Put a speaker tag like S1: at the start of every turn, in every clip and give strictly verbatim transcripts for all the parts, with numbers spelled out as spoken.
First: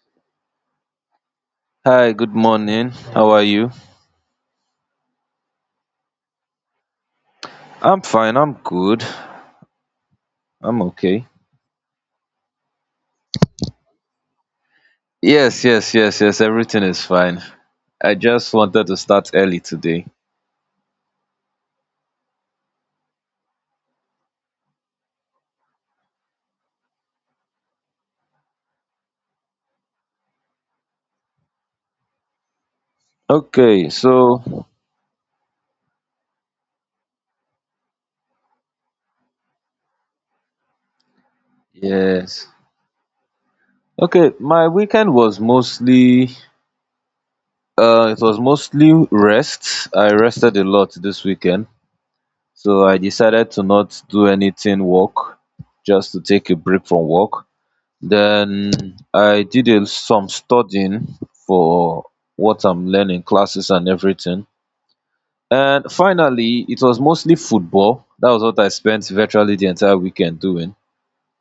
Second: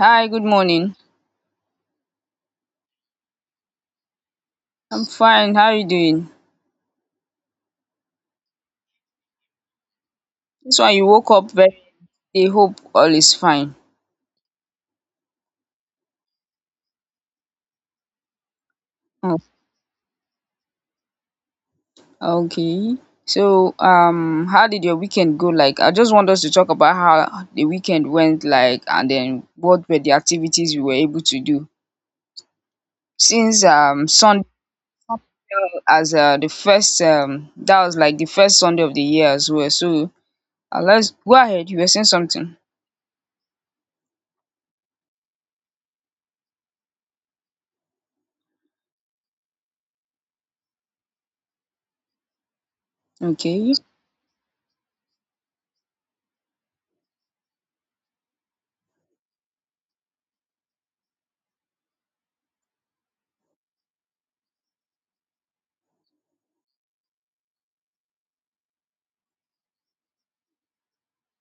S1: Hi, good morning.
S2: Hi, good morning. How are you?
S1: I'm fine. How are you doing?
S2: I'm fine. I'm good.
S1: This
S2: I'm
S1: one you
S2: okay.
S1: woke up very early. Hope all is fine.
S2: Yes, yes, yes, yes. Everything is fine. I just wanted to start
S1: Oh,
S2: early today.
S1: okay. So, um, how did your weekend go? Like, I just want us to talk about how the weekend went, like, and then what were the activities we were able to do since
S2: Okay,
S1: um Sunday
S2: so
S1: fell as uh, the first um that was like the first Sunday of the year as well. So, uh, let's go ahead. You were saying
S2: yes.
S1: something.
S2: Okay, my weekend was mostly uh it was mostly rest. I rested a lot this weekend. So I decided to
S1: Okay.
S2: not do anything work, just to take a break from work. Then I did a, some studying for what I'm learning, classes and everything. And finally, it was mostly football. That was what I spent virtually the entire weekend doing.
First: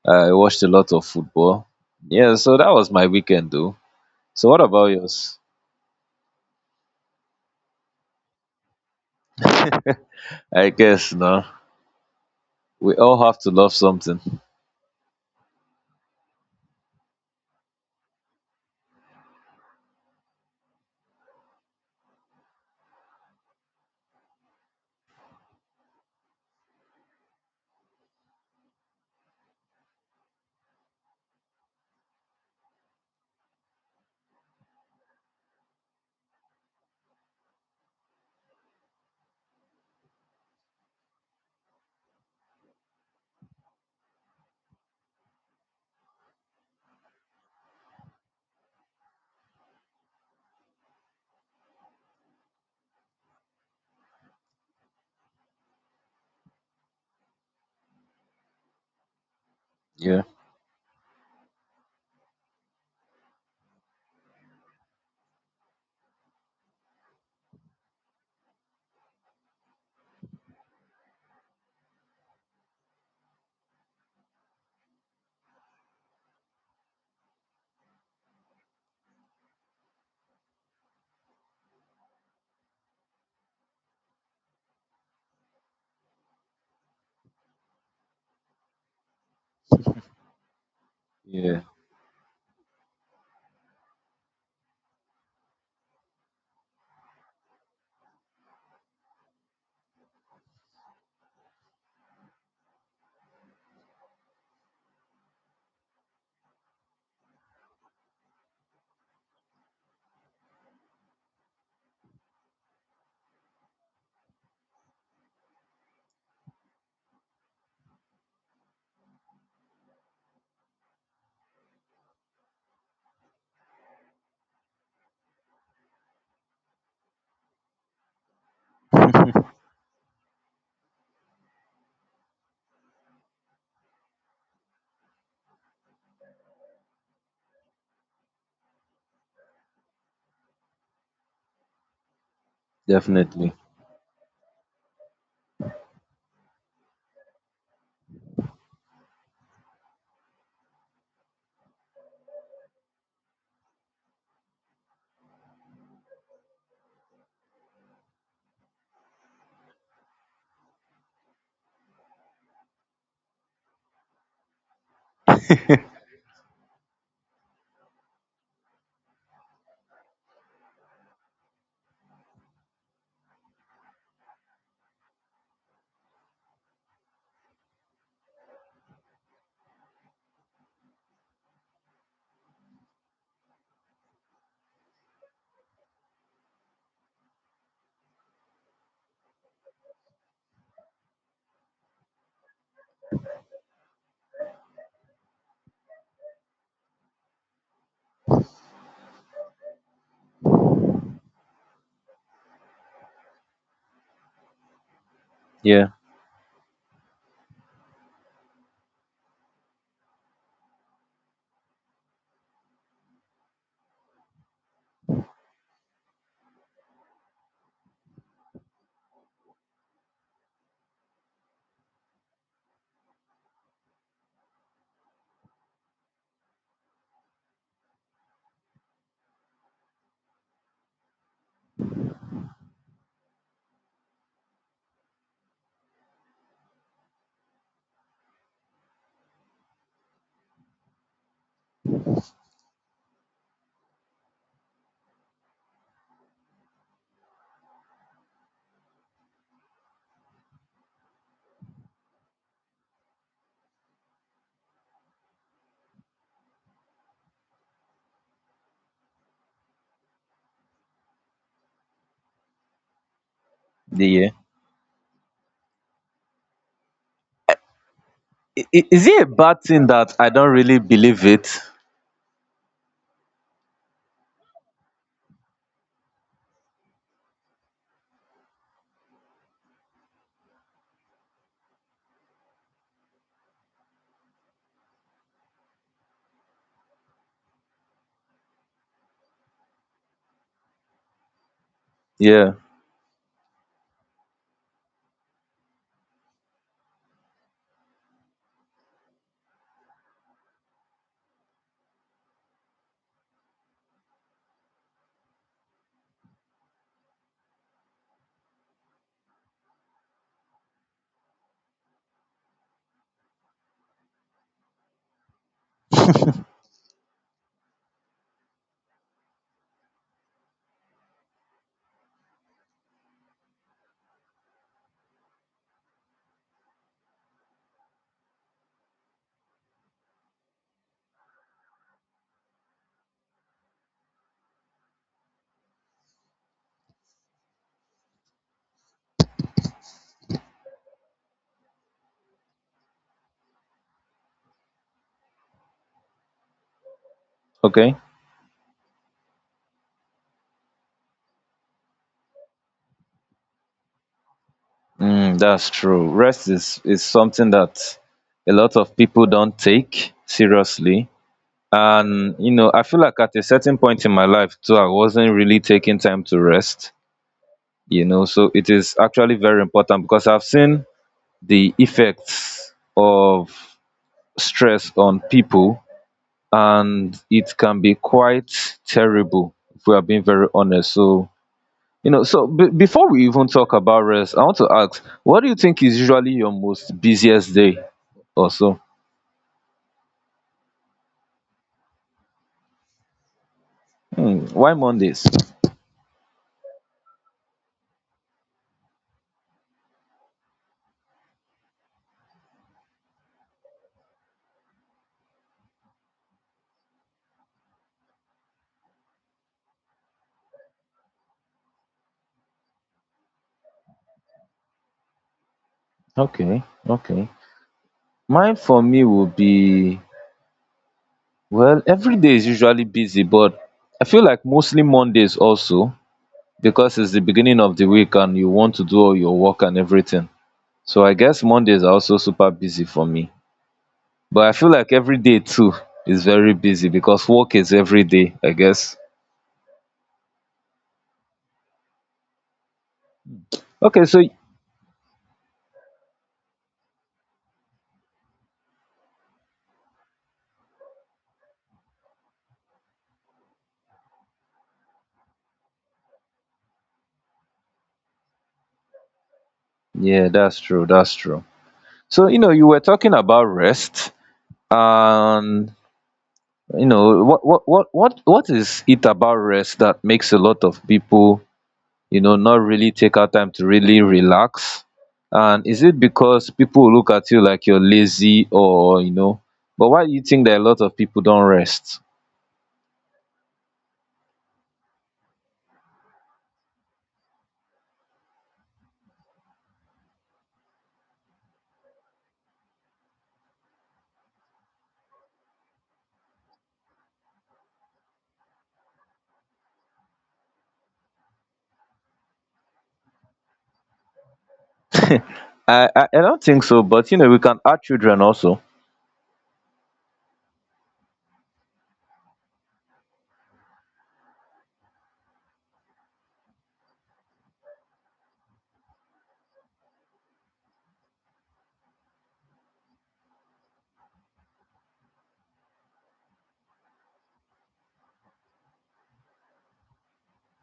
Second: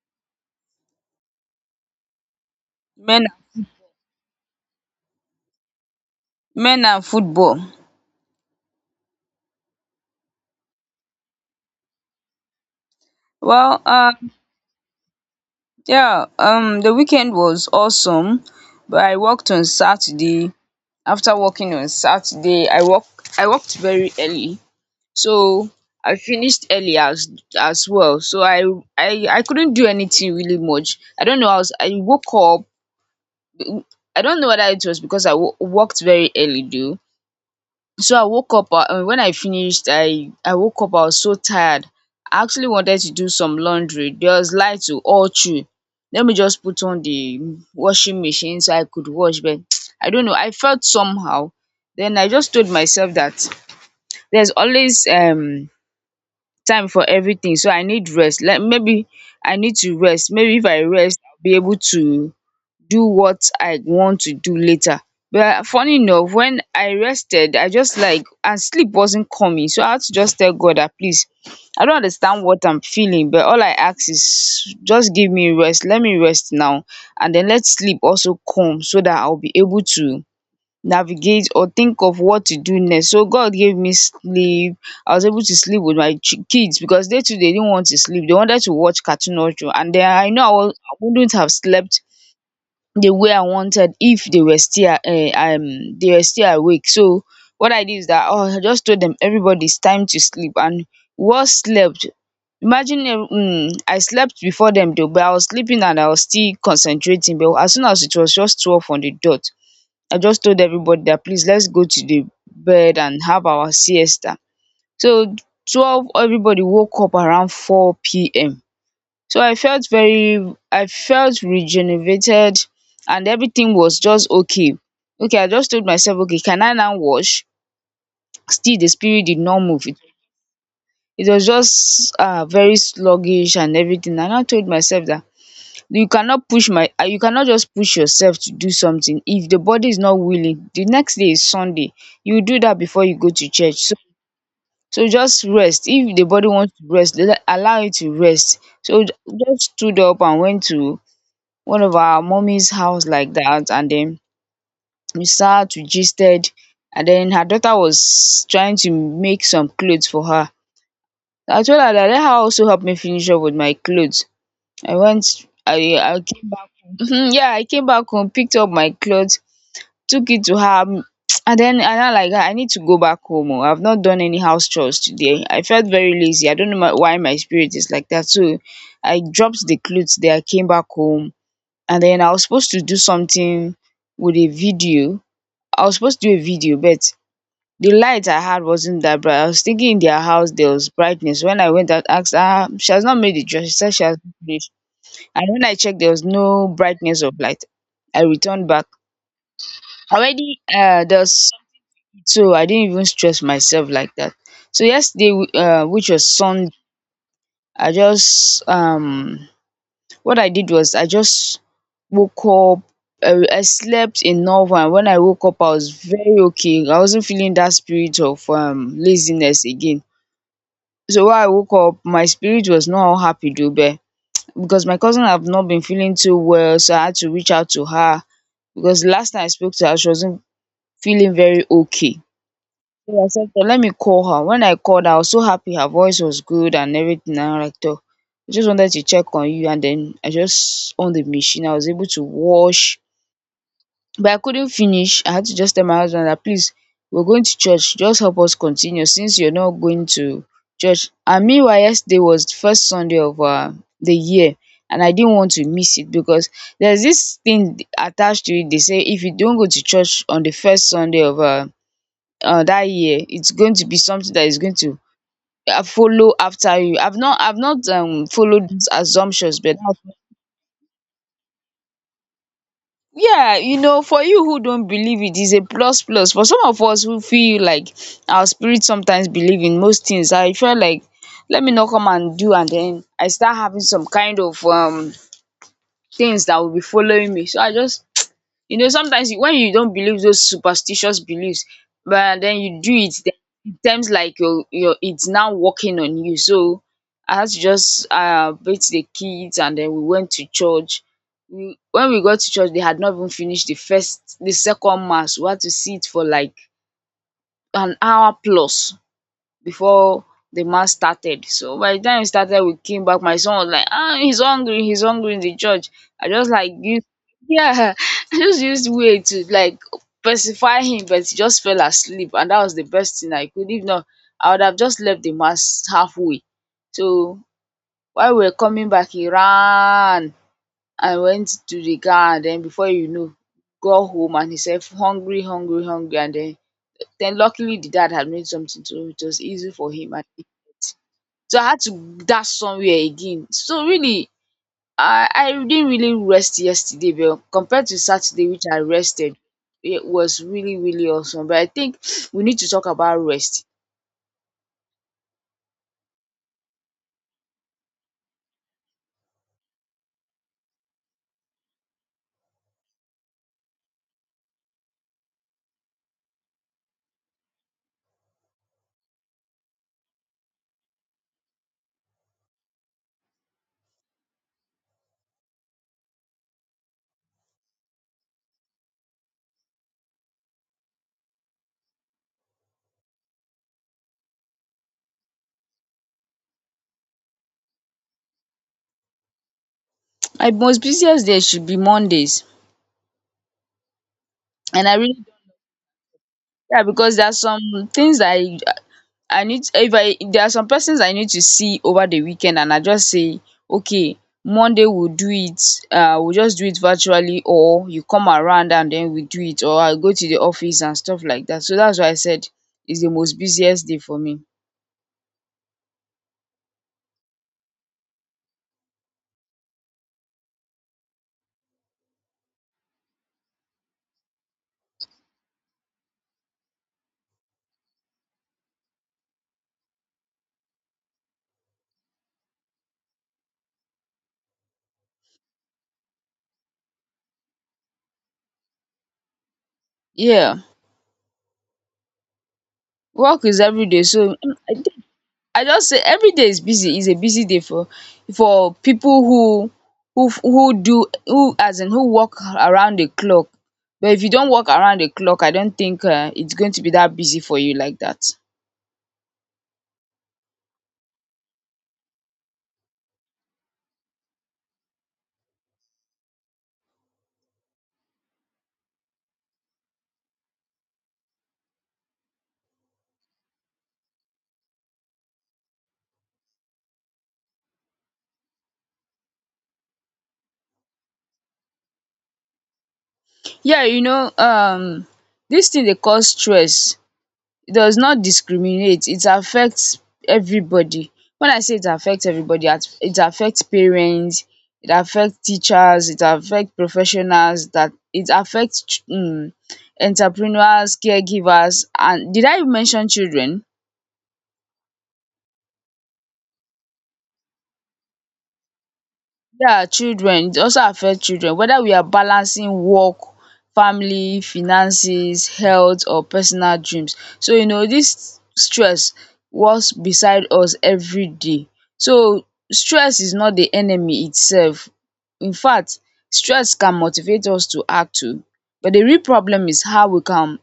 S2: I watched a lot of football. Yeah, so that was my
S1: Men,
S2: weekend though. So what about yours?
S1: men and football.
S2: I guess no. We all have to love
S1: Well, uh.
S2: something.
S1: Yeah, um, the weekend was awesome, but I worked on Saturday. After working on Saturday, I work I worked very early, so I finished early as as well. So I I I couldn't do anything really much. I don't know. I was I woke up. I don't know whether it was because I wo- worked very early, though. So I woke up, uh, when I finished, i i woke up, I was so tired. I actually wanted to do some laundry. There was light to all through. Let me just put on the washing machine so I could wash, but I don't know, I felt somehow. Then I just told myself that there's always um time for everything, so I need rest. Like, maybe I need to
S2: Yeah.
S1: rest. Maybe if I rest, I'll be able to do what I want to do later. But funny enough, when I rested, I just like, and sleep wasn't coming. So I had to just tell God that, please, I don't understand what I'm feeling, but all I ask is just give me rest. Let me rest now. And then let sleep also come so that I'll be able to navigate or think of what to do next. So God gave me sleep. I was able to sleep with my chi- kids because they too, they didn't want to sleep. They wanted to watch Cartoon Network. And then I know, I, was, I wouldn't have
S2: Yeah.
S1: slept the way I wanted if they were still uh, um they were still awake. So what I did is that, oh, I just told them, everybody, it's time to sleep, and we slept. Imagine, um, I slept before them though, but I was sleeping and I was still concentrating. But as soon as it was just twelve on the dot, I just told everybody that, please, let's go to the bed and have our siesta. So twelve, everybody woke up around four p m, so I felt very I felt rejuvenated and everything was just okay. Okay, I just told myself, okay, can I now wash? Still the spirit did not move. It it was just uh very sluggish and everything. And I told myself that you cannot push my ah you cannot just push yourself to do something if the body is not willing. The next day is Sunday. You do that before you go to
S2: Definitely.
S1: church. So so just rest. If the body wants to rest, le- allow it to rest. So j- just stood up and went to one of our mommy's house like that, and then we sat, we gisted. And then her daughter was trying to make some clothes for her. I told her that let her also help me finish up with my clothes. I went I I came back. Um yeah, I came back home, picked up my clothes, took it to her, um and then I now like, guy, I need to go back home oo. I have not done any house chores today. I felt very lazy, I don't know, my, why my spirit is like that. So I dropped the clothes there, I came back home, and then I was supposed to do something with a video. I was supposed to do a video, but the light I had wasn't that bright. I was thinking in their house there was brightness. When I went out, asked her, she has not made the dress. She said she has not finished. And when I checked, there was no brightness of light. I returned back. Already, uh, there was sun, so I didn't even stress myself like that. So yesterday, uh,
S2: Yeah.
S1: which was Sunday, I just um what I did was I just woke up. I I slept enough, and when I woke up I was very okay. I wasn't feeling that spirit of um laziness again. So when I woke up my spirit was not all happy though, but because my cousin have not been feeling too well, so I had to reach out to her, because last time I spoke to her she wasn't feeling very okay. So I said, "Okay, let me call her." When I called her, I was so happy. Her voice was good and everything. And I'm like, "Toh, I just wanted to check on you." And then I just on the machine. I was able to wash, but I couldn't finish. I had to just tell my husband that, please, we're going to church. Just help us continue, since you're not going to church. And meanwhile, yesterday was the first Sunday of uh, the year. And I didn't want to miss it, because there's this thing attached to it. They say if you don't go to church on the first Sunday of uh, uh, that year, it's going to be
S2: The yeah.
S1: something that is going to uh, follow after you. i've not i've not um
S2: I-
S1: followed
S2: i-
S1: these
S2: Is it a
S1: assumptions,
S2: bad
S1: but
S2: thing that I don't really believe it?
S1: yeah, you know, for you who don't believe, it is a plus plus. For some of us who feel like our spirit sometimes believe in most things, I feel like, let me not come and do and then I start having some kind of um things that will be following me. So I just, you know, sometimes you, when you don't believe those superstitious beliefs, but
S2: Yeah.
S1: then you do it, then it seems like your your it's now working on you. So I had to just uh beat the kids, and then we went to church. We, when we got to church, they had not even finished the first the second mass. We had to sit for like an hour plus before the mass started. So by the time it started, we came back. My son was like, ah, he's hungry, he's hungry in the church. I just like used yeah, I just used way to like pacify him, but he just fell asleep, and that was the best thing I could. If not, I would have just left the mass halfway. So while we were coming back, he ran and went to the car, and then before you know, got home, and he said hungry, hungry, hungry, and then then luckily the dad had made something, so it was easy for him. And so I had to dash somewhere again. So really, I I didn't really rest yesterday, but compared
S2: Okay.
S1: to Saturday, which I rested, it was really, really awesome. But I think we need to talk about rest.
S2: Mm, that's true. Rest is is something that a lot of people don't take seriously. And you know, I feel like at a certain point in my life too, I wasn't really taking time to rest. You know, so it is actually very important because I've seen the effects of stress on people, and it can be quite terrible if we are being very honest. So you know, so b- before we even talk about rest, I want to ask, what do you think is usually your most busiest day or so?
S1: My most busiest day should be Mondays.
S2: Hmm, why
S1: And I really,
S2: Mondays?
S1: yeah, because there are some things that I I need, if I there are some persons I need to see over the weekend, and I just say, okay, Monday we'll do it. Uh we'll just do it virtually, or you come around and then we do it, or I'll go to the office and stuff like that. So that's why I said it's the most busiest day for me.
S2: Okay, okay. Mine for me will be, well, every day is usually busy, but I feel like mostly Mondays also because it's the beginning of the week and you want to do all your work and everything. So I guess Mondays are also super busy for me. But I feel like every day too is very busy because work is every day, I guess.
S1: Yeah. Work is every day,
S2: Okay, so
S1: so mm, I I just say every day is busy, is a busy day for for people who who who do who as in, who work around the clock. But if you don't work around the clock, I don't think um it's going to be that busy for you like that.
S2: yeah, that's true. That's true. So, you know, you were talking about rest, and you know, what what what what what is it about rest that makes a lot of people, you know, not really take out time to really relax? And is it because people look at you like you're lazy or, you know, but why do you think that a lot of people don't rest?
S1: Yeah, you know um this thing they call stress, it does not discriminate, it affects everybody. When I say it affects everybody, at- it affects parents, it affects teachers, it affects professionals, that it affects ch- um entrepreneurs, caregivers, and did I mention children?
S2: I I, I don't think so, but you know, we can add children also.
S1: Yeah, children, it also affect children. Whether we are balancing work, family, finances, health or personal dreams, so you know this stress walks beside us every day. So stress is not the enemy itself. In fact, stress can motivate us to act too. But the real problem is how we can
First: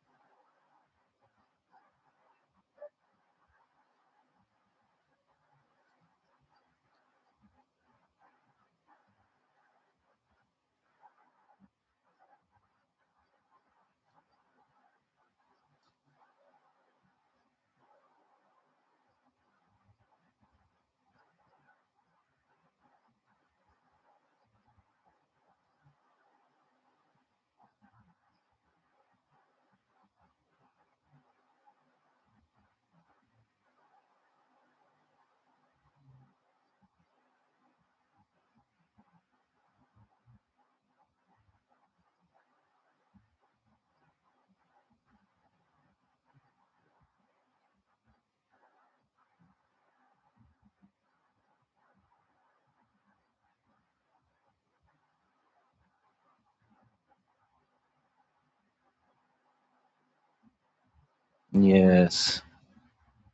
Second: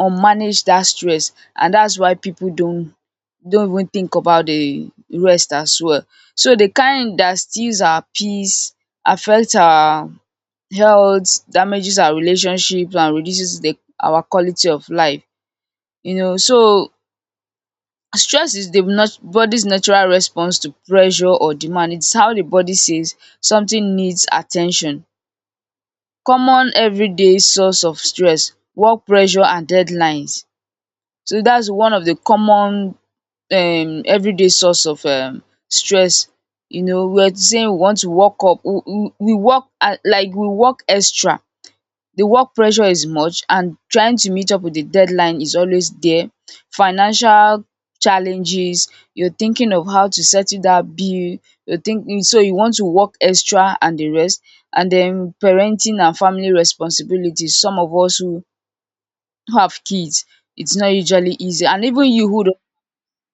S1: unmanage that stress, and that's why people don't don't even think about the rest as well. So the kind that steals our peace, affects our health, damages our relationships and reduces the our quality of life. You know, so stress is the nat body's natural response to pressure or demand. It's how the body says something needs attention. Common everyday source of stress: work pressure and deadlines. So that's one of the common um everyday source of um stress. You know, we're saying we want to work up, we, we, we work at, like, we work extra. The work pressure is much and trying to meet up with the deadline is always there. Financial challenges, you're thinking of how to settle that bill, you're thinking, so you want to work extra and the rest. And then parenting and family responsibilities, some of us who who have kids, it's not usually easy. And even you
S2: Yes.
S1: who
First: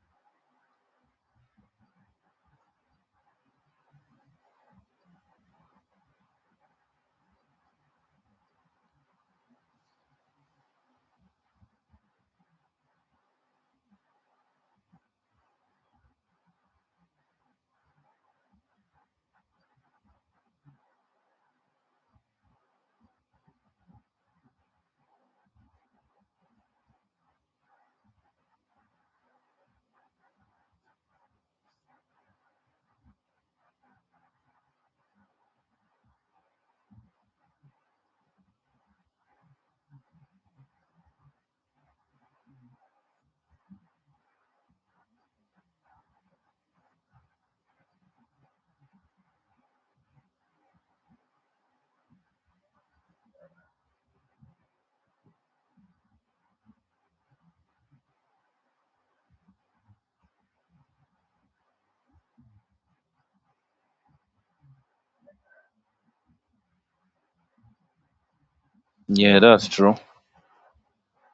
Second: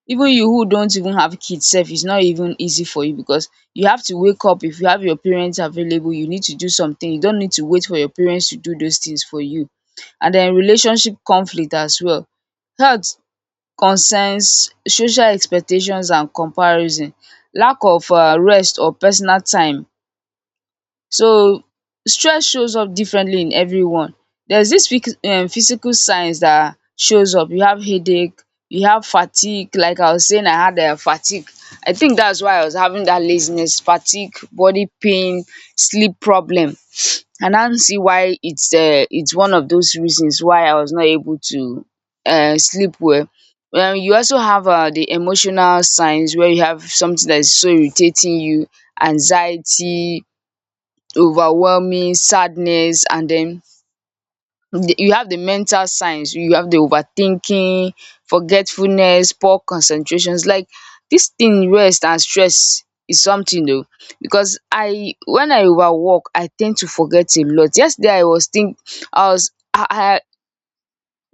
S1: even you who don't even have kids sef, is not even easy for you because you have to wake up. If you have your parents available, you need to do something, you don't need to wait for your parents to do those things for you. And then relationship conflict as well, health concerns, social expectations and comparison, lack of um rest or personal time. So stress shows up differently in everyone. There's this phyc- um physical signs that shows up. You have headache, you have fatigue. Like I was saying, I had um fatigue. I think that's why I was having that laziness, fatigue, body pain, sleep problem. I now see why it's um it's one of those reasons why I was not able to um sleep well. um You also have um the emotional signs where you have something that is so irritating you, anxiety, overwhelming sadness, and den, you have the mental signs, you have the overthinking, forgetfulness, poor concentrations. Like, this thing rest and stress is something, though, because I, when I overwork, I tend to forget a lot. Yesterday I was think I
S2: Yeah,
S1: was
S2: that's
S1: I
S2: true.
S1: I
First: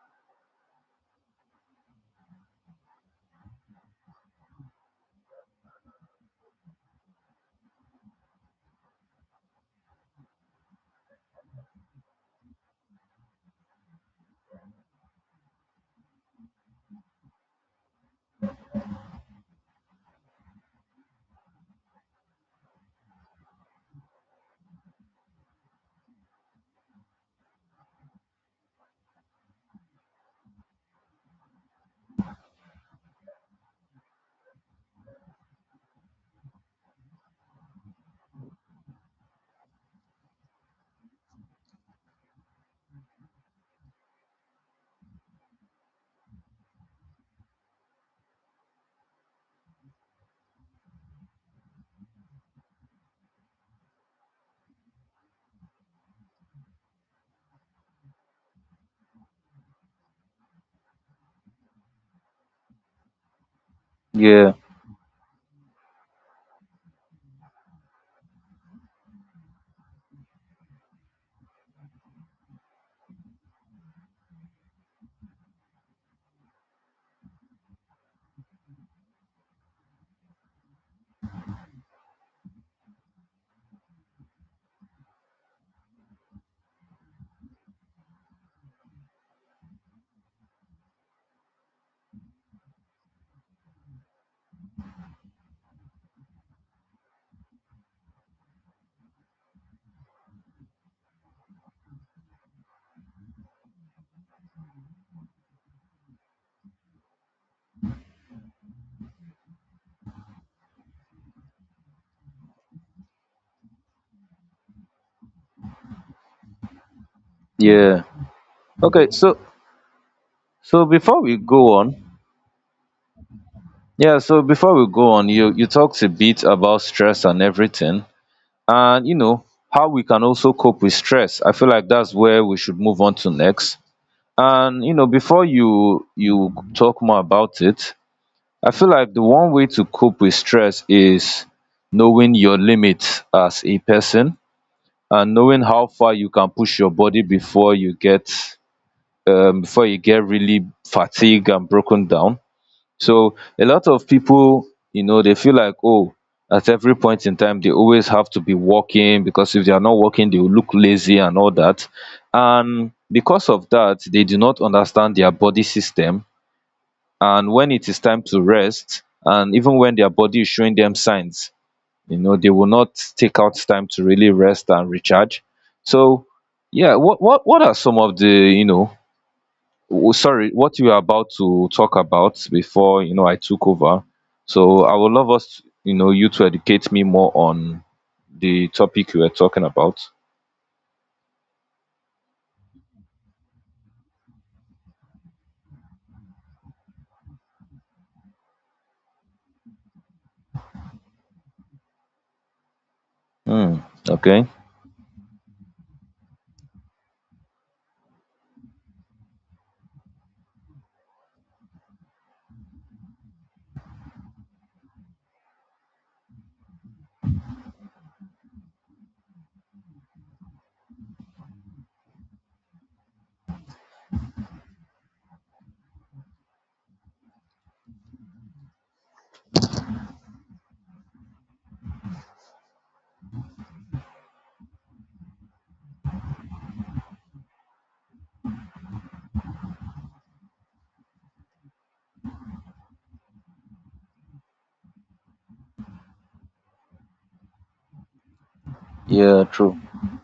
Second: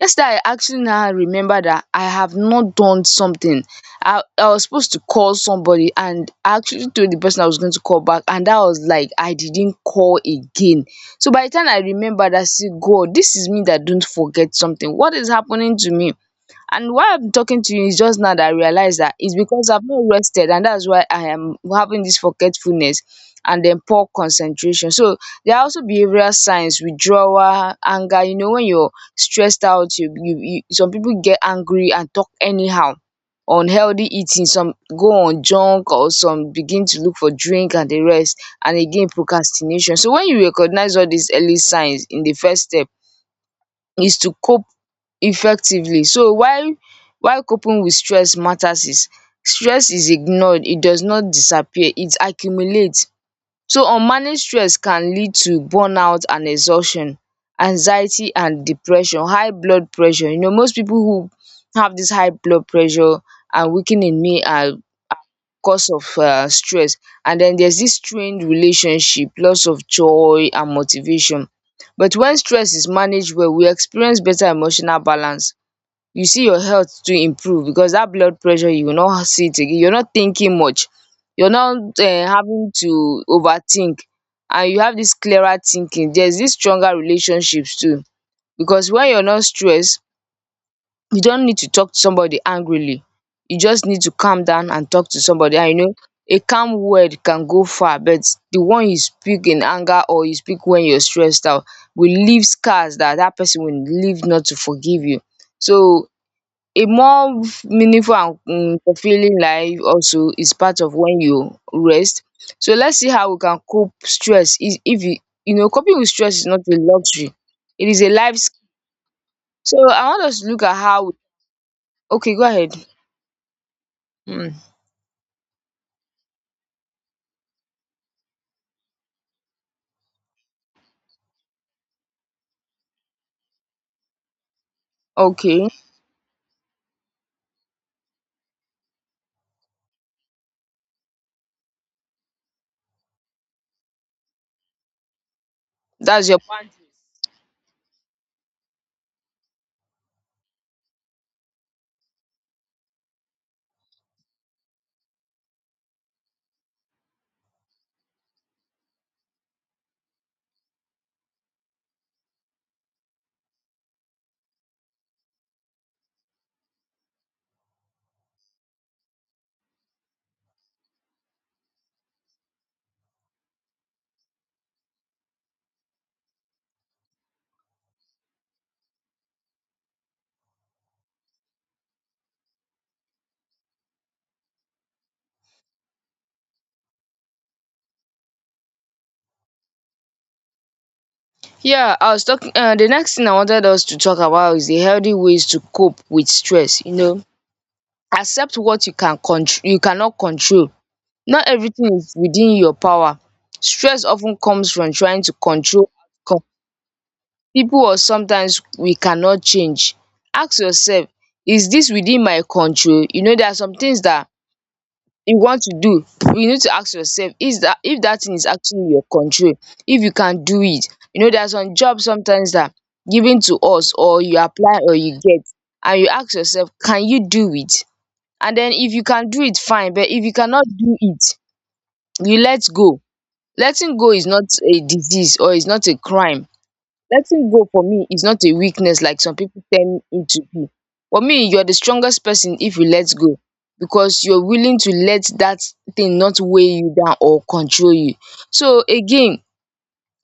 S1: yesterday I actually now remember that I have not done something. I i was supposed to call somebody and I actually told the person I was going to call back, and that was like, I didn't call again. So by the time I remembered, I said, God, this is me that don't forget something, what is happening to me? And why I'm talking to you is just now that I realize that it's because I've not rested, and that's why I am having this forgetfulness and then poor concentration. So there are also behavioral signs, withdrawal, anger. You know, when you're stressed out, you, you, you some people get angry and talk anyhow. Unhealthy eating, some go on junk or some begin to look for drink and the rest, and again procrastination. So when you recognize all these early signs, in the first step, is to cope effectively. So while while coping with stress matters, is stress is ignored, it does not disappear, it accumulates. So unmanaged stress can lead to burnout and exhaustion, anxiety and depression, high blood pressure. You know, most people who have this high blood pressure and weakening me
S2: Yeah.
S1: are cause of um stress. And then there's this strained relationship, loss of joy and motivation. But when stress is managed well, we experience better emotional balance. You see your health to improve because that blood pressure, you will not see it again. You're not thinking much, you're not um having to overthink, and you have this clearer thinking. There's this stronger relationships too, because when you're not stressed, you don't need to talk to somebody angrily. You just need to calm down and talk to somebody. And you know, a calm word can go far, but the one you speak in anger or you speak when you're stressed out will leave scars that that person will leave not to forgive you. So a more meaningful and um fulfilling life also is part of when you rest. So let's see how we can cope stress. Is if you, you know coping with stress is not a luxury, it
S2: Yeah.
S1: is a life. sk-
S2: Okay, so
S1: So I want us to look at
S2: so
S1: how.
S2: before we go on,
S1: Okay, go ahead.
S2: yeah, so
S1: Mm,
S2: before we go on, you you talked a bit about stress and everything, and you know how we can also cope with stress. I feel like that's where we should move on to next. And you know, before
S1: okay,
S2: you you talk more about it, I feel like the one way to cope with stress is knowing your limits as a person and knowing how far you
S1: that's your
S2: can
S1: point.
S2: push your body before you get um, before you get really fatigued and broken down. So a lot of people, you know, they feel like, oh, at every point in time, they always have to be working because if they are not working, they will look lazy and all that. And because of that, they do not understand their body system. And when it is time to rest, and even when their body is showing them signs, you know, they will not take out time to really rest and recharge. So, yeah, what what what are some of the, you know, w- sorry, what you were about to talk about before, you know, I took over. So I would love us, you know, you to educate me more on the topic you were talking about.
S1: Yeah, I was talking. Uh, the next thing I wanted us to talk about is the healthy ways to cope with stress. You know, accept what you can control. You cannot control. Not everything is within your power.
S2: Hmm.
S1: Stress often
S2: Okay.
S1: comes from trying to control outcome, people, or sometimes we cannot change. Ask yourself, is this within my control? You know, there are some things that you want to do, you need to ask yourself is that if that thing is actually in your control, if you can do it. You know, there are some jobs sometimes that are given to us, or you apply or you get, and you ask yourself, can you do it? And then if you can do it, fine, but if you cannot do it, you let go. Letting go is not a disease or is not a crime. Letting go for me is not a weakness like some people tell it to be. For me, you're the strongest person if you let go, because you're willing to let that thing not weigh you down or control you. So again,
S2: Yeah, true.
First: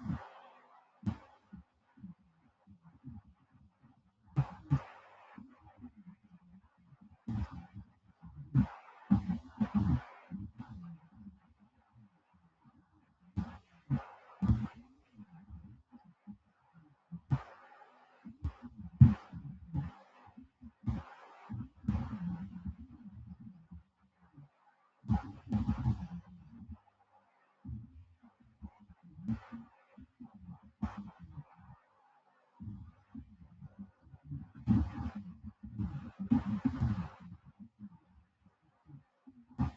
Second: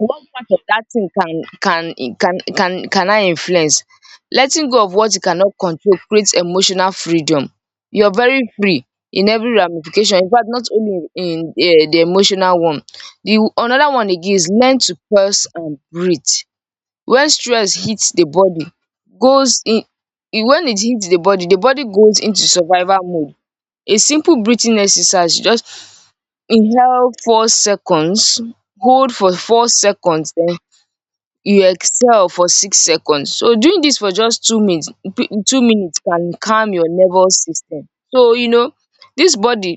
S1: what part of that thing can can can can can I influence? Letting go of what you cannot control creates emotional freedom. You're very free in every ramification. In fact, not only in, in eh, the emotional one. The another one again is learn to pause and breathe. When stress hits, the body goes in, it- when it hits the body, the body goes into survival mode. A simple breathing exercise, you just inhale four seconds, hold for four seconds, then you exhale for six seconds. So doing this for just two minutes, p- two minutes can calm your nervous system. So you know, this body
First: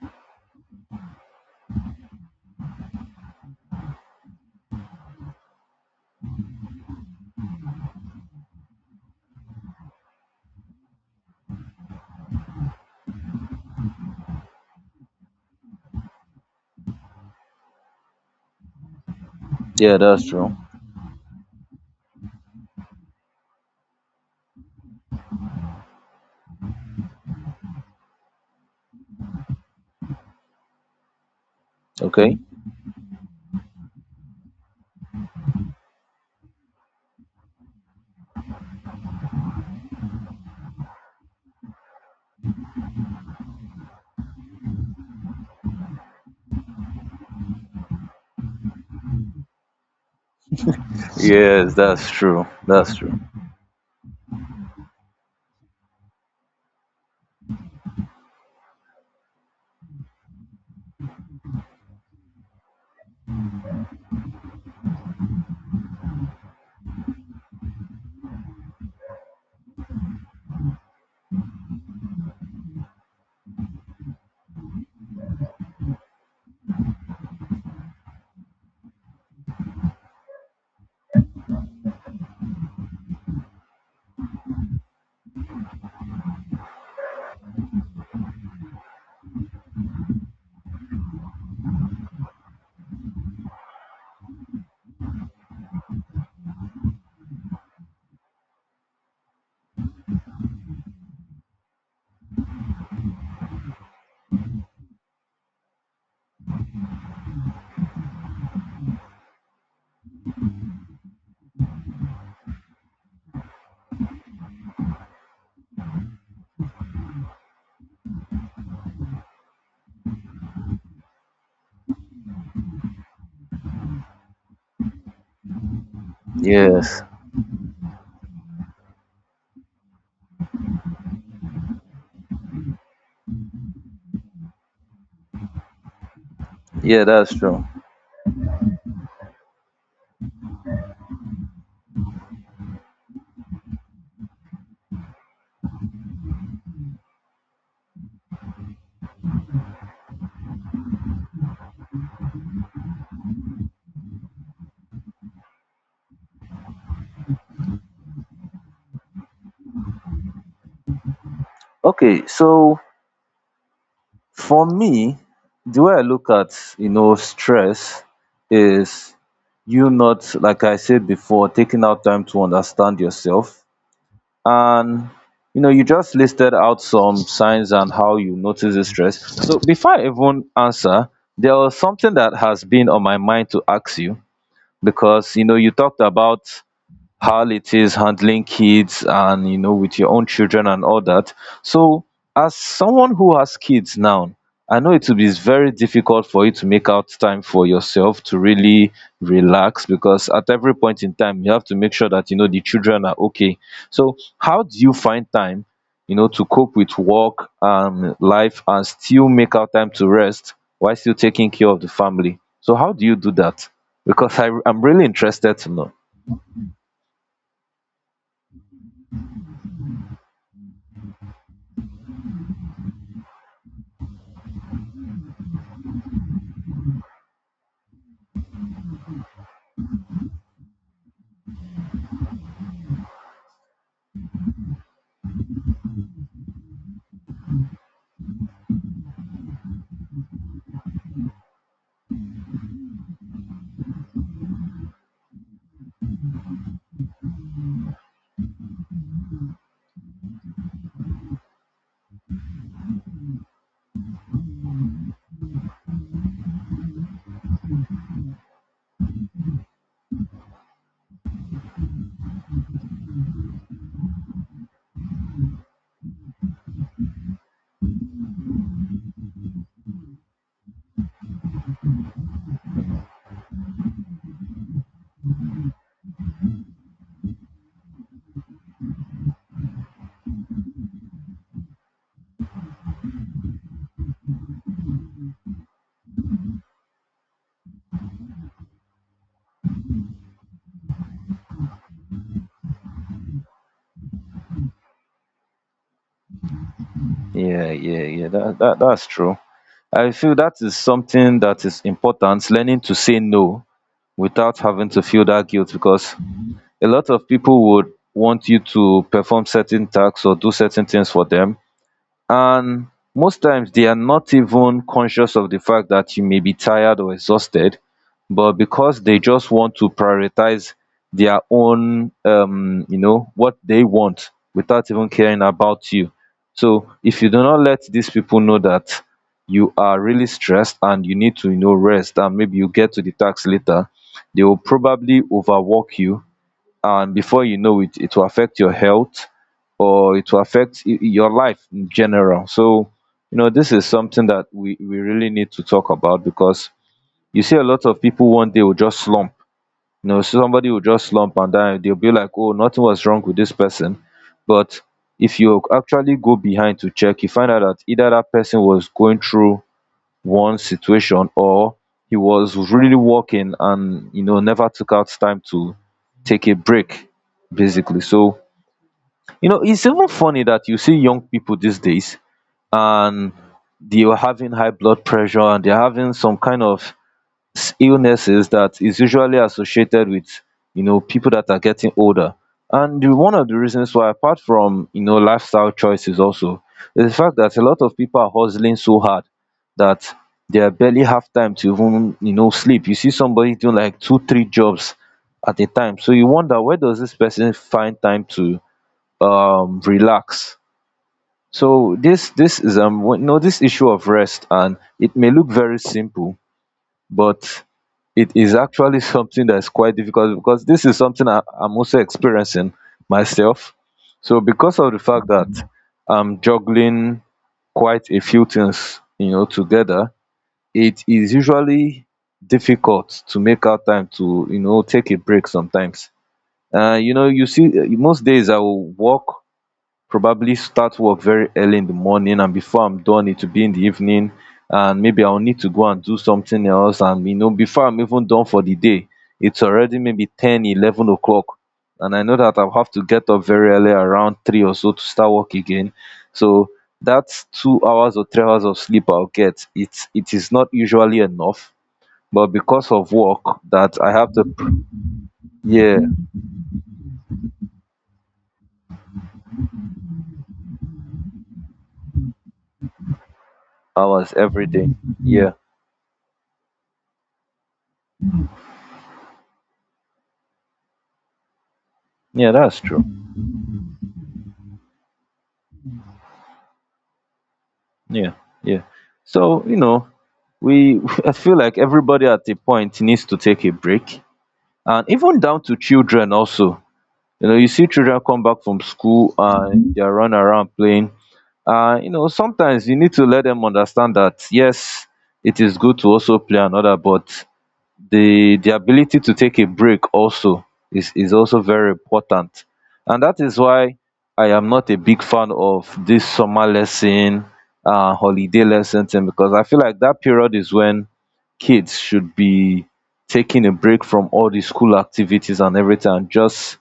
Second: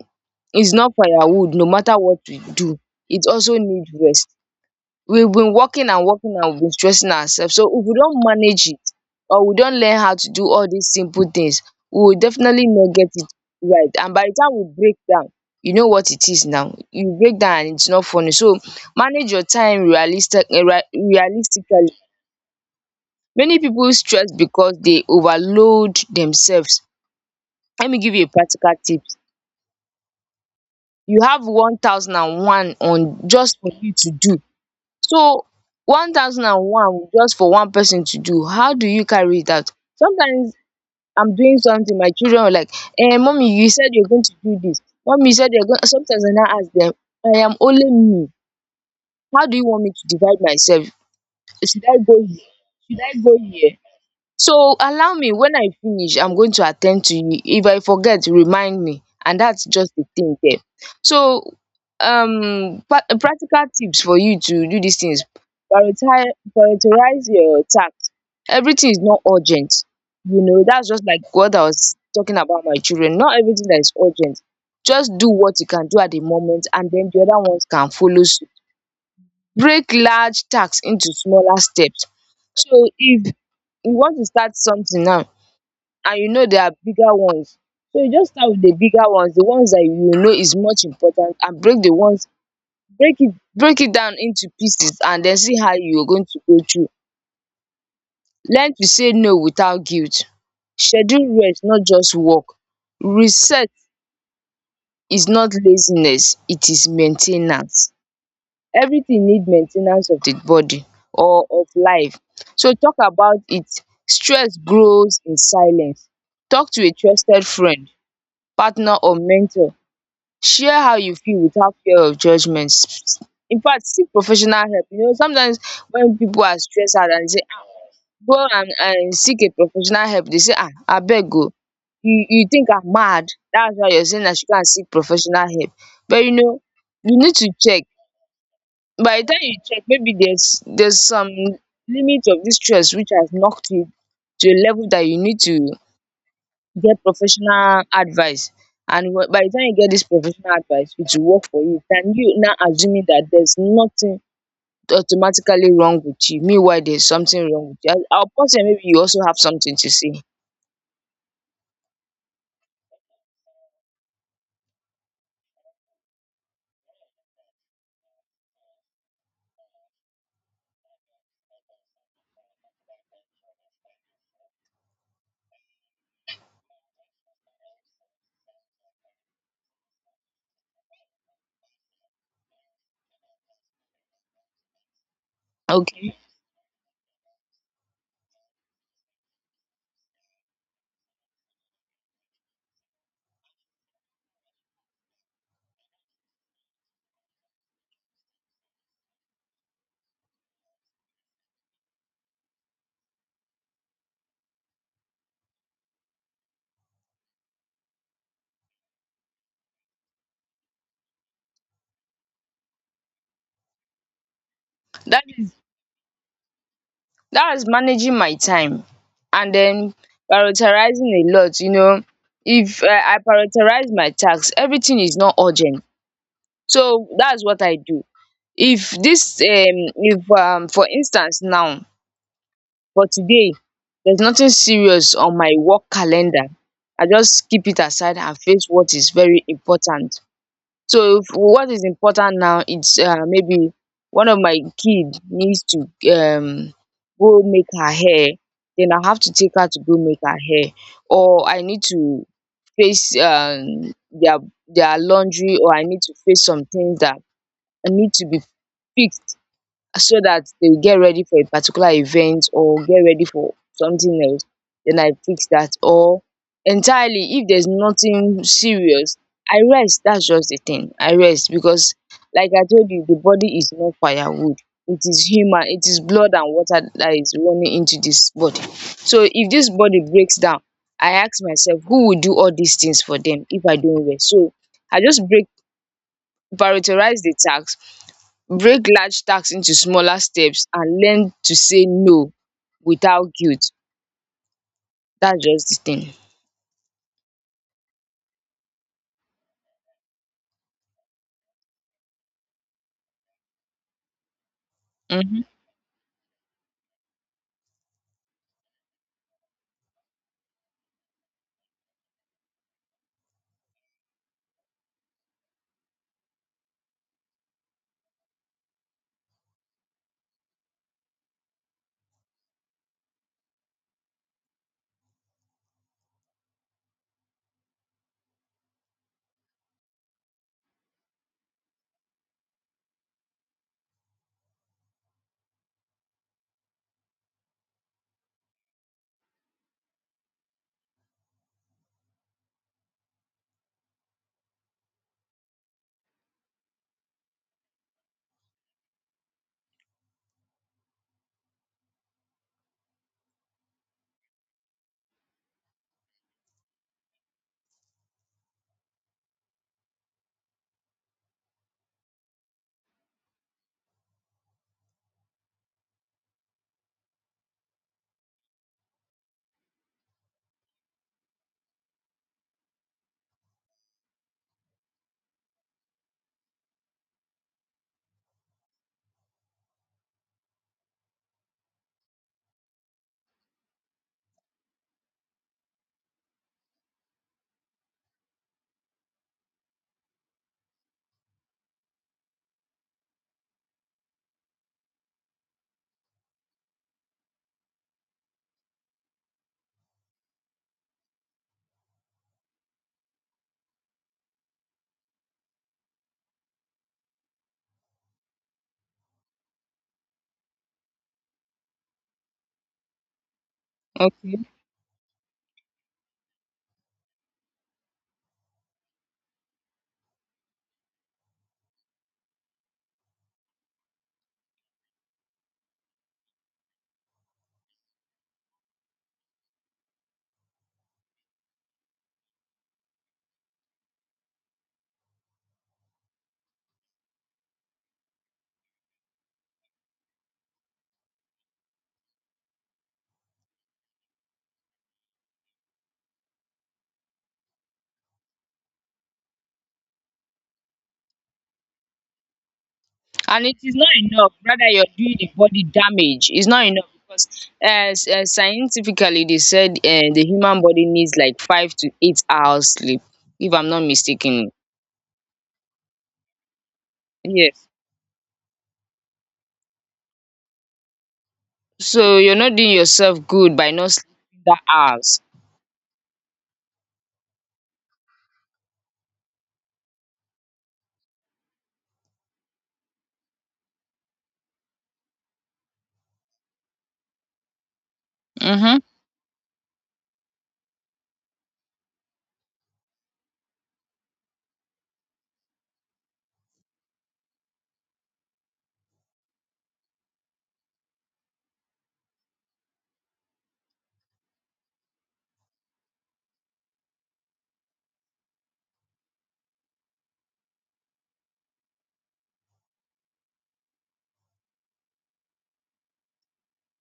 S1: is not firewood, no matter what we do, it also needs rest. We've been working and working, and we've been stressing ourselves. So if we don't manage it, or we don't learn how to do all these simple things, we will definitely not get it right. And by the time we break down, you know what it is now. You break down and it's not funny. So manage your time
S2: Yeah, that's
S1: realistic,
S2: true.
S1: eh, rea- realistically. Many people stress because they overload themselves. Let me give you a practical tip. You have
S2: Okay.
S1: one thousand and one on just for you to do. So one thousand and one just for one person to do, how do you carry it out? Sometimes I'm doing something, my children are like, eh, mommy, you said you're going to do this. Mommy, you said you're going. Sometimes I now ask them, I am only me. How do you want me to divide myself?
S2: Yes,
S1: Should I
S2: that's
S1: go here?
S2: true. That's
S1: Should I
S2: true.
S1: go here? So allow me, when I finish I'm going to attend to you, if I forget remind me, and that's just the thing there. So um pa- practical tips for you to do these things, prioritize prioritize your tasks. Everything is not urgent. You know, that's just like what I was talking about my children, not everything that is urgent, just do what you can do at the moment, and then the other ones can follow suit. Break large tasks into smaller steps. So if you want to start something now, and you know there are bigger ones, so you just start with the bigger ones, the ones that you know is much important, and break the ones, break it break it down into pieces, and then see how you are going to go through. Learn to say no without guilt. Schedule rest, not just work. Reset is not laziness, it is main ten ance. Everything need main ten ance of the body or of life. So talk about it. Stress grows in silence. Talk to a trusted friend, partner or mentor, share how you feel without fear of judgment. S- in fact, seek professional help. You know, sometimes when people are stressed
S2: Yes.
S1: out and say, ah, go and and seek a professional help, they say, ah, abeg o, you you think I'm mad, that's why you're saying I should go and seek professional help. But you know,
S2: Yeah,
S1: you
S2: that's
S1: need to
S2: true.
S1: check. By the time you check, maybe there's there's some limit of this stress which has knocked you to a level that you need to get professional advice. And wh- by the time you get this professional advice, it will work for you than you now assuming that there's nothing automatically wrong with you, meanwhile there's something wrong with you. I- I'll pause here, maybe you also have something to say.
S2: Okay, so for me, the way I look at, you know, stress is you not, like I said before, taking out time to understand yourself, and you know, you just listed out some signs and how you notice this stress. So before I even answer, there was something that has been on my mind to ask you, because you know, you talked
S1: Okay.
S2: about how it is handling kids, and you know, with your own children and all that. So as someone who has kids now, I know it will be very difficult for you to make out time for yourself to really relax, because at every point in time you have to make sure that you know the children are okay. So how do you find time, you know, to cope with work and life and still make out time to rest while still taking care of the family? So how do you do that? Because I, i'm really
S1: that
S2: interested to know.
S1: that is managing my time, and then prioritizing a lot. You know, if um I prioritize my tasks, everything is not urgent. So that's what I do. If this um, if um, for instance now, for today, there's nothing serious on my work calendar. I just keep it aside and face what is very important. So if what is important now, it's uh, maybe one of my kid needs to um go make her hair, then I have to take her to go make her hair, or I need to face um their their laundry, or I need to face some things that I need to be fixed so that they will get ready for a particular event or get ready for something else, then I fix that. Or entirely, if there's nothing serious, I rest. That's just the thing. I rest because, like I told you, the body is not firewood. It is human. It is blood and water that is running into this body. So if this body breaks down, I ask myself, who will do all these things for them if I don't rest? So I just break prioritize the task, break large tasks into smaller steps, and learn to say no without guilt. That's just the thing.
S2: Yeah, yeah, yeah. That, that that's true. I feel that is something that is important, learning to say no without having to feel
S1: Hmm.
S2: that guilt, because a lot of people would want you to perform certain tasks or do certain things for them, and most times they are not even conscious of the fact that you may be tired or exhausted, but because they just want to prioritize their own um you know what they want without even caring about you. So if you do not let these people know that you are really stressed and you need to, you know, rest and maybe you get to the tax later, they will probably overwork you, and before you know it, it will affect your health or it will affect y- your life in general. So you know, this is something that we we really need to talk about, because you see a lot of people one day will just slump. You know, somebody will just slump and then they'll be like, oh, nothing was wrong with this person. But if you actually go behind to check, you find out that either that person was going through one situation, or he was really working and, you know, never took out time to take a break, basically. So you know, it's even funny that you see young people these days, and they are having high blood pressure, and they're having some kind of s- illnesses that is usually associated with, you know, people that are getting older. And the, one of the reasons why, apart from, you know, lifestyle choices, also is the fact that a lot of people are hustling so hard that they barely have time to even, you know, sleep. You see somebody doing like two, three jobs at a time, so you wonder, where does this person find time to um relax. So this this is um you know, this issue of rest, and it may look very simple, but it is actually something that is quite difficult, because this is something I, I'm also experiencing myself. So
S1: Okay.
S2: because of the fact that I'm juggling quite a few things, you know, together, it is usually difficult to make out time to, you know, take a break sometimes. Uh, you know, you see, uh, most days I will work, probably start work very early in the morning, and before I'm done it will be in the evening, and maybe I'll need to go and do something else, and you know, before I'm even done for the day, it's already maybe 10 11 o'clock, and I know that I'll have to get up very early around three or so to start work again. So that's two hours or three hours of sleep I'll get. It's, it is not usually enough, but because of work
S1: And it is not
S2: that I have
S1: enough.
S2: to
S1: Rather,
S2: pr-
S1: you're doing the body
S2: yeah,
S1: damage. It's not enough because uh, s- uh, scientifically, they said uh, the human body needs like five to eight hours sleep, if I'm not
S2: hours
S1: mistaken.
S2: every day. Yeah.
S1: Yes. So you're
S2: Yeah,
S1: not doing
S2: that's true.
S1: yourself good by not sleeping that hours.
S2: Yeah, yeah. So, you know, we I feel like everybody at a point needs to take a break. And even down to children also. You know, you see children come back
S1: Mhm.
S2: from school and they run around playing. Uh, you know, sometimes you need to let them understand that yes, it is good to also play another, but the the ability to take a break also is is also very important, and that is why I am not a big fan of this summer lesson, uh holiday lesson thing, because I feel like that period is when kids should be taking a break from all the school activities and everything, and just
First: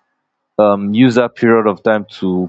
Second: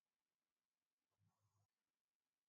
S2: um use that period of time to,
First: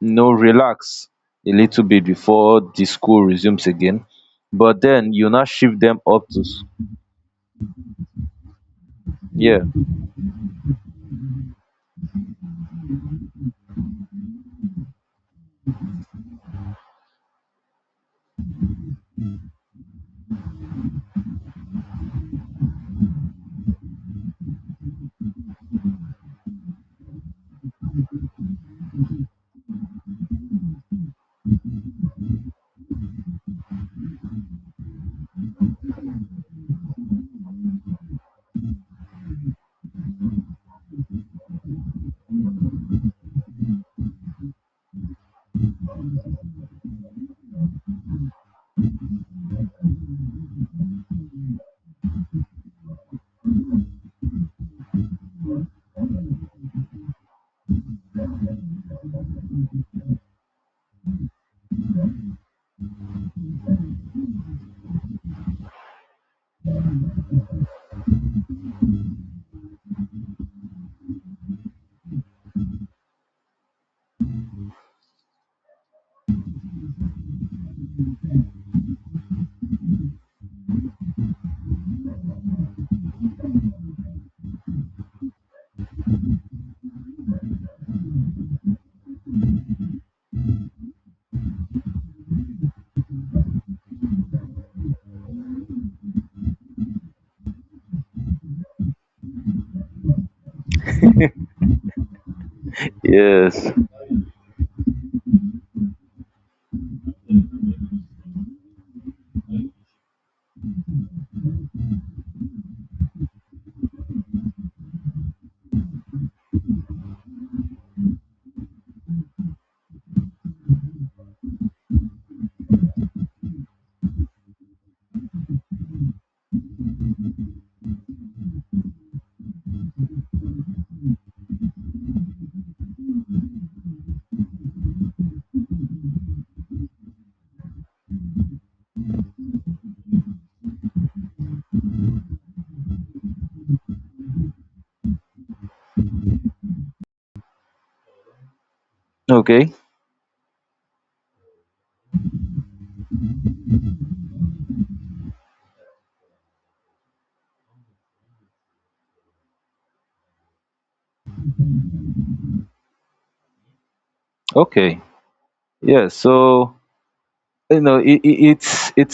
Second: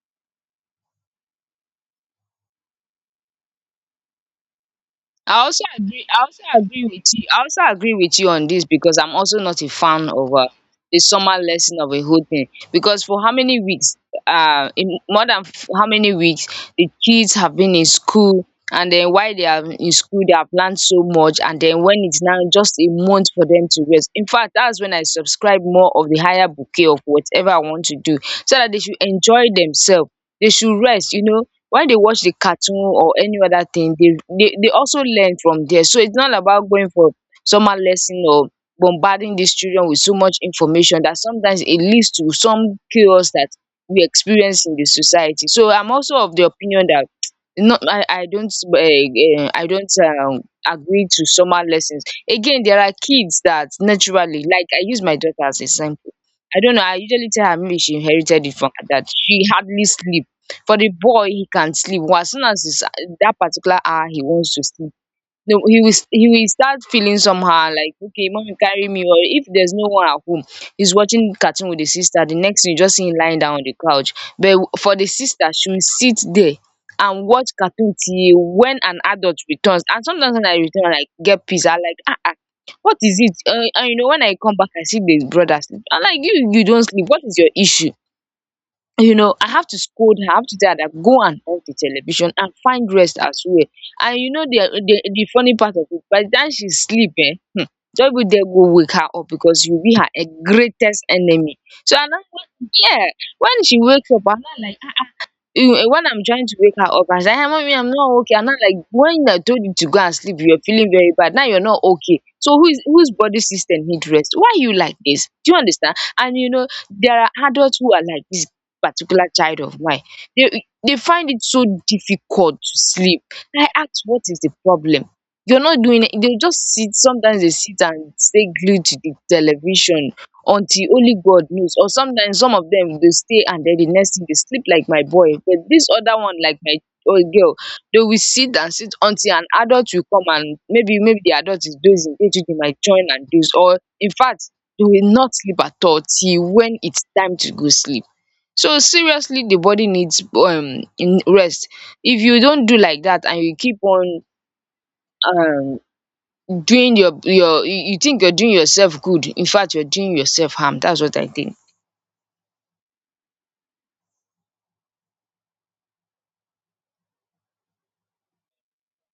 S2: you know, relax a little bit before the school resumes again. But then you
S1: I
S2: now
S1: also
S2: shift them
S1: agree. I
S2: up to
S1: also
S2: s-
S1: agree with you. I also agree with you on this because I'm also
S2: yeah.
S1: not a fan of uh, the summer lesson of a whole thing. Because for how many weeks? Uh, in more than f- how many weeks the kids have been in school, and then while they are in school, they have learned so much, and then when it's now just a month for them to rest. In fact, that's when I subscribe more of the higher bouquet of whatever I want to do, so that they should enjoy themselves. They should rest. You know, when they watch the cartoon or any other thing they they, they also learn from there, so it's not about going for summer lesson or bombarding these children with so much information that sometimes it leads to some chaos that we experience in the society. So I'm also of the opinion that not i i don't um i don't um agree to summer lessons. Again, there are kids that naturally, like I use my daughter as example, I don't know, I usually tell her maybe she inherited it from her dad, she hardly sleep. For the boy, he can sleep. Well, as soon as it's that particular hour he wants to sleep, no, he will he will start feeling somehow like, okay, mommy carry me. Or if there's no one at home, he's watching cartoon with the sister. The next thing, you just see him lying down on the couch. But for the sister, she will sit there and watch cartoon till when an adult returns. And sometimes when I return, I like, get peace. I like, ah ah, what is it? Uh, and you know, when I come back, I see the brother sleep. I'm like, you, you don't sleep. What is your issue? You know, I have to scold her. I have to tell her that go and off the television and find rest as well. And you know the the, the funny part of it, by the time she sleep, eh hmm, don't even dare go wake her up because you be her, eh, greatest enemy. So and then, yeah, when
S2: Yes.
S1: she wakes up, I'm not like, you- eh, when I'm trying to wake her up and say, hey, mommy, I'm not okay. And I'm like, when I told you to go and sleep, you're feeling very bad. Now you're not okay. So who is whose body system need rest? Why you like this? Do you understand? And you know, there are adults who are like this particular child of mine. They they find it so difficult to sleep. I asked, what is the problem? You're not doing it. They just sit. Sometimes they sit and stay glued to the television until only God knows. Or sometimes some of them, they stay and then the next thing they sleep like my boy. But this other one, like my old girl, they will sit and sit until an adult will come, and maybe maybe the adult is dozing, they too, they might join and doze. Or in fact, they will not sleep at all till when it's time to go sleep. So seriously, the
S2: Okay.
S1: body needs um in rest. If you don't do like that and you keep on um doing your your, you you think you're doing yourself good, in fact you're doing yourself harm. That's what I think.
S2: Okay. Yeah. So you know, it, it, it's it's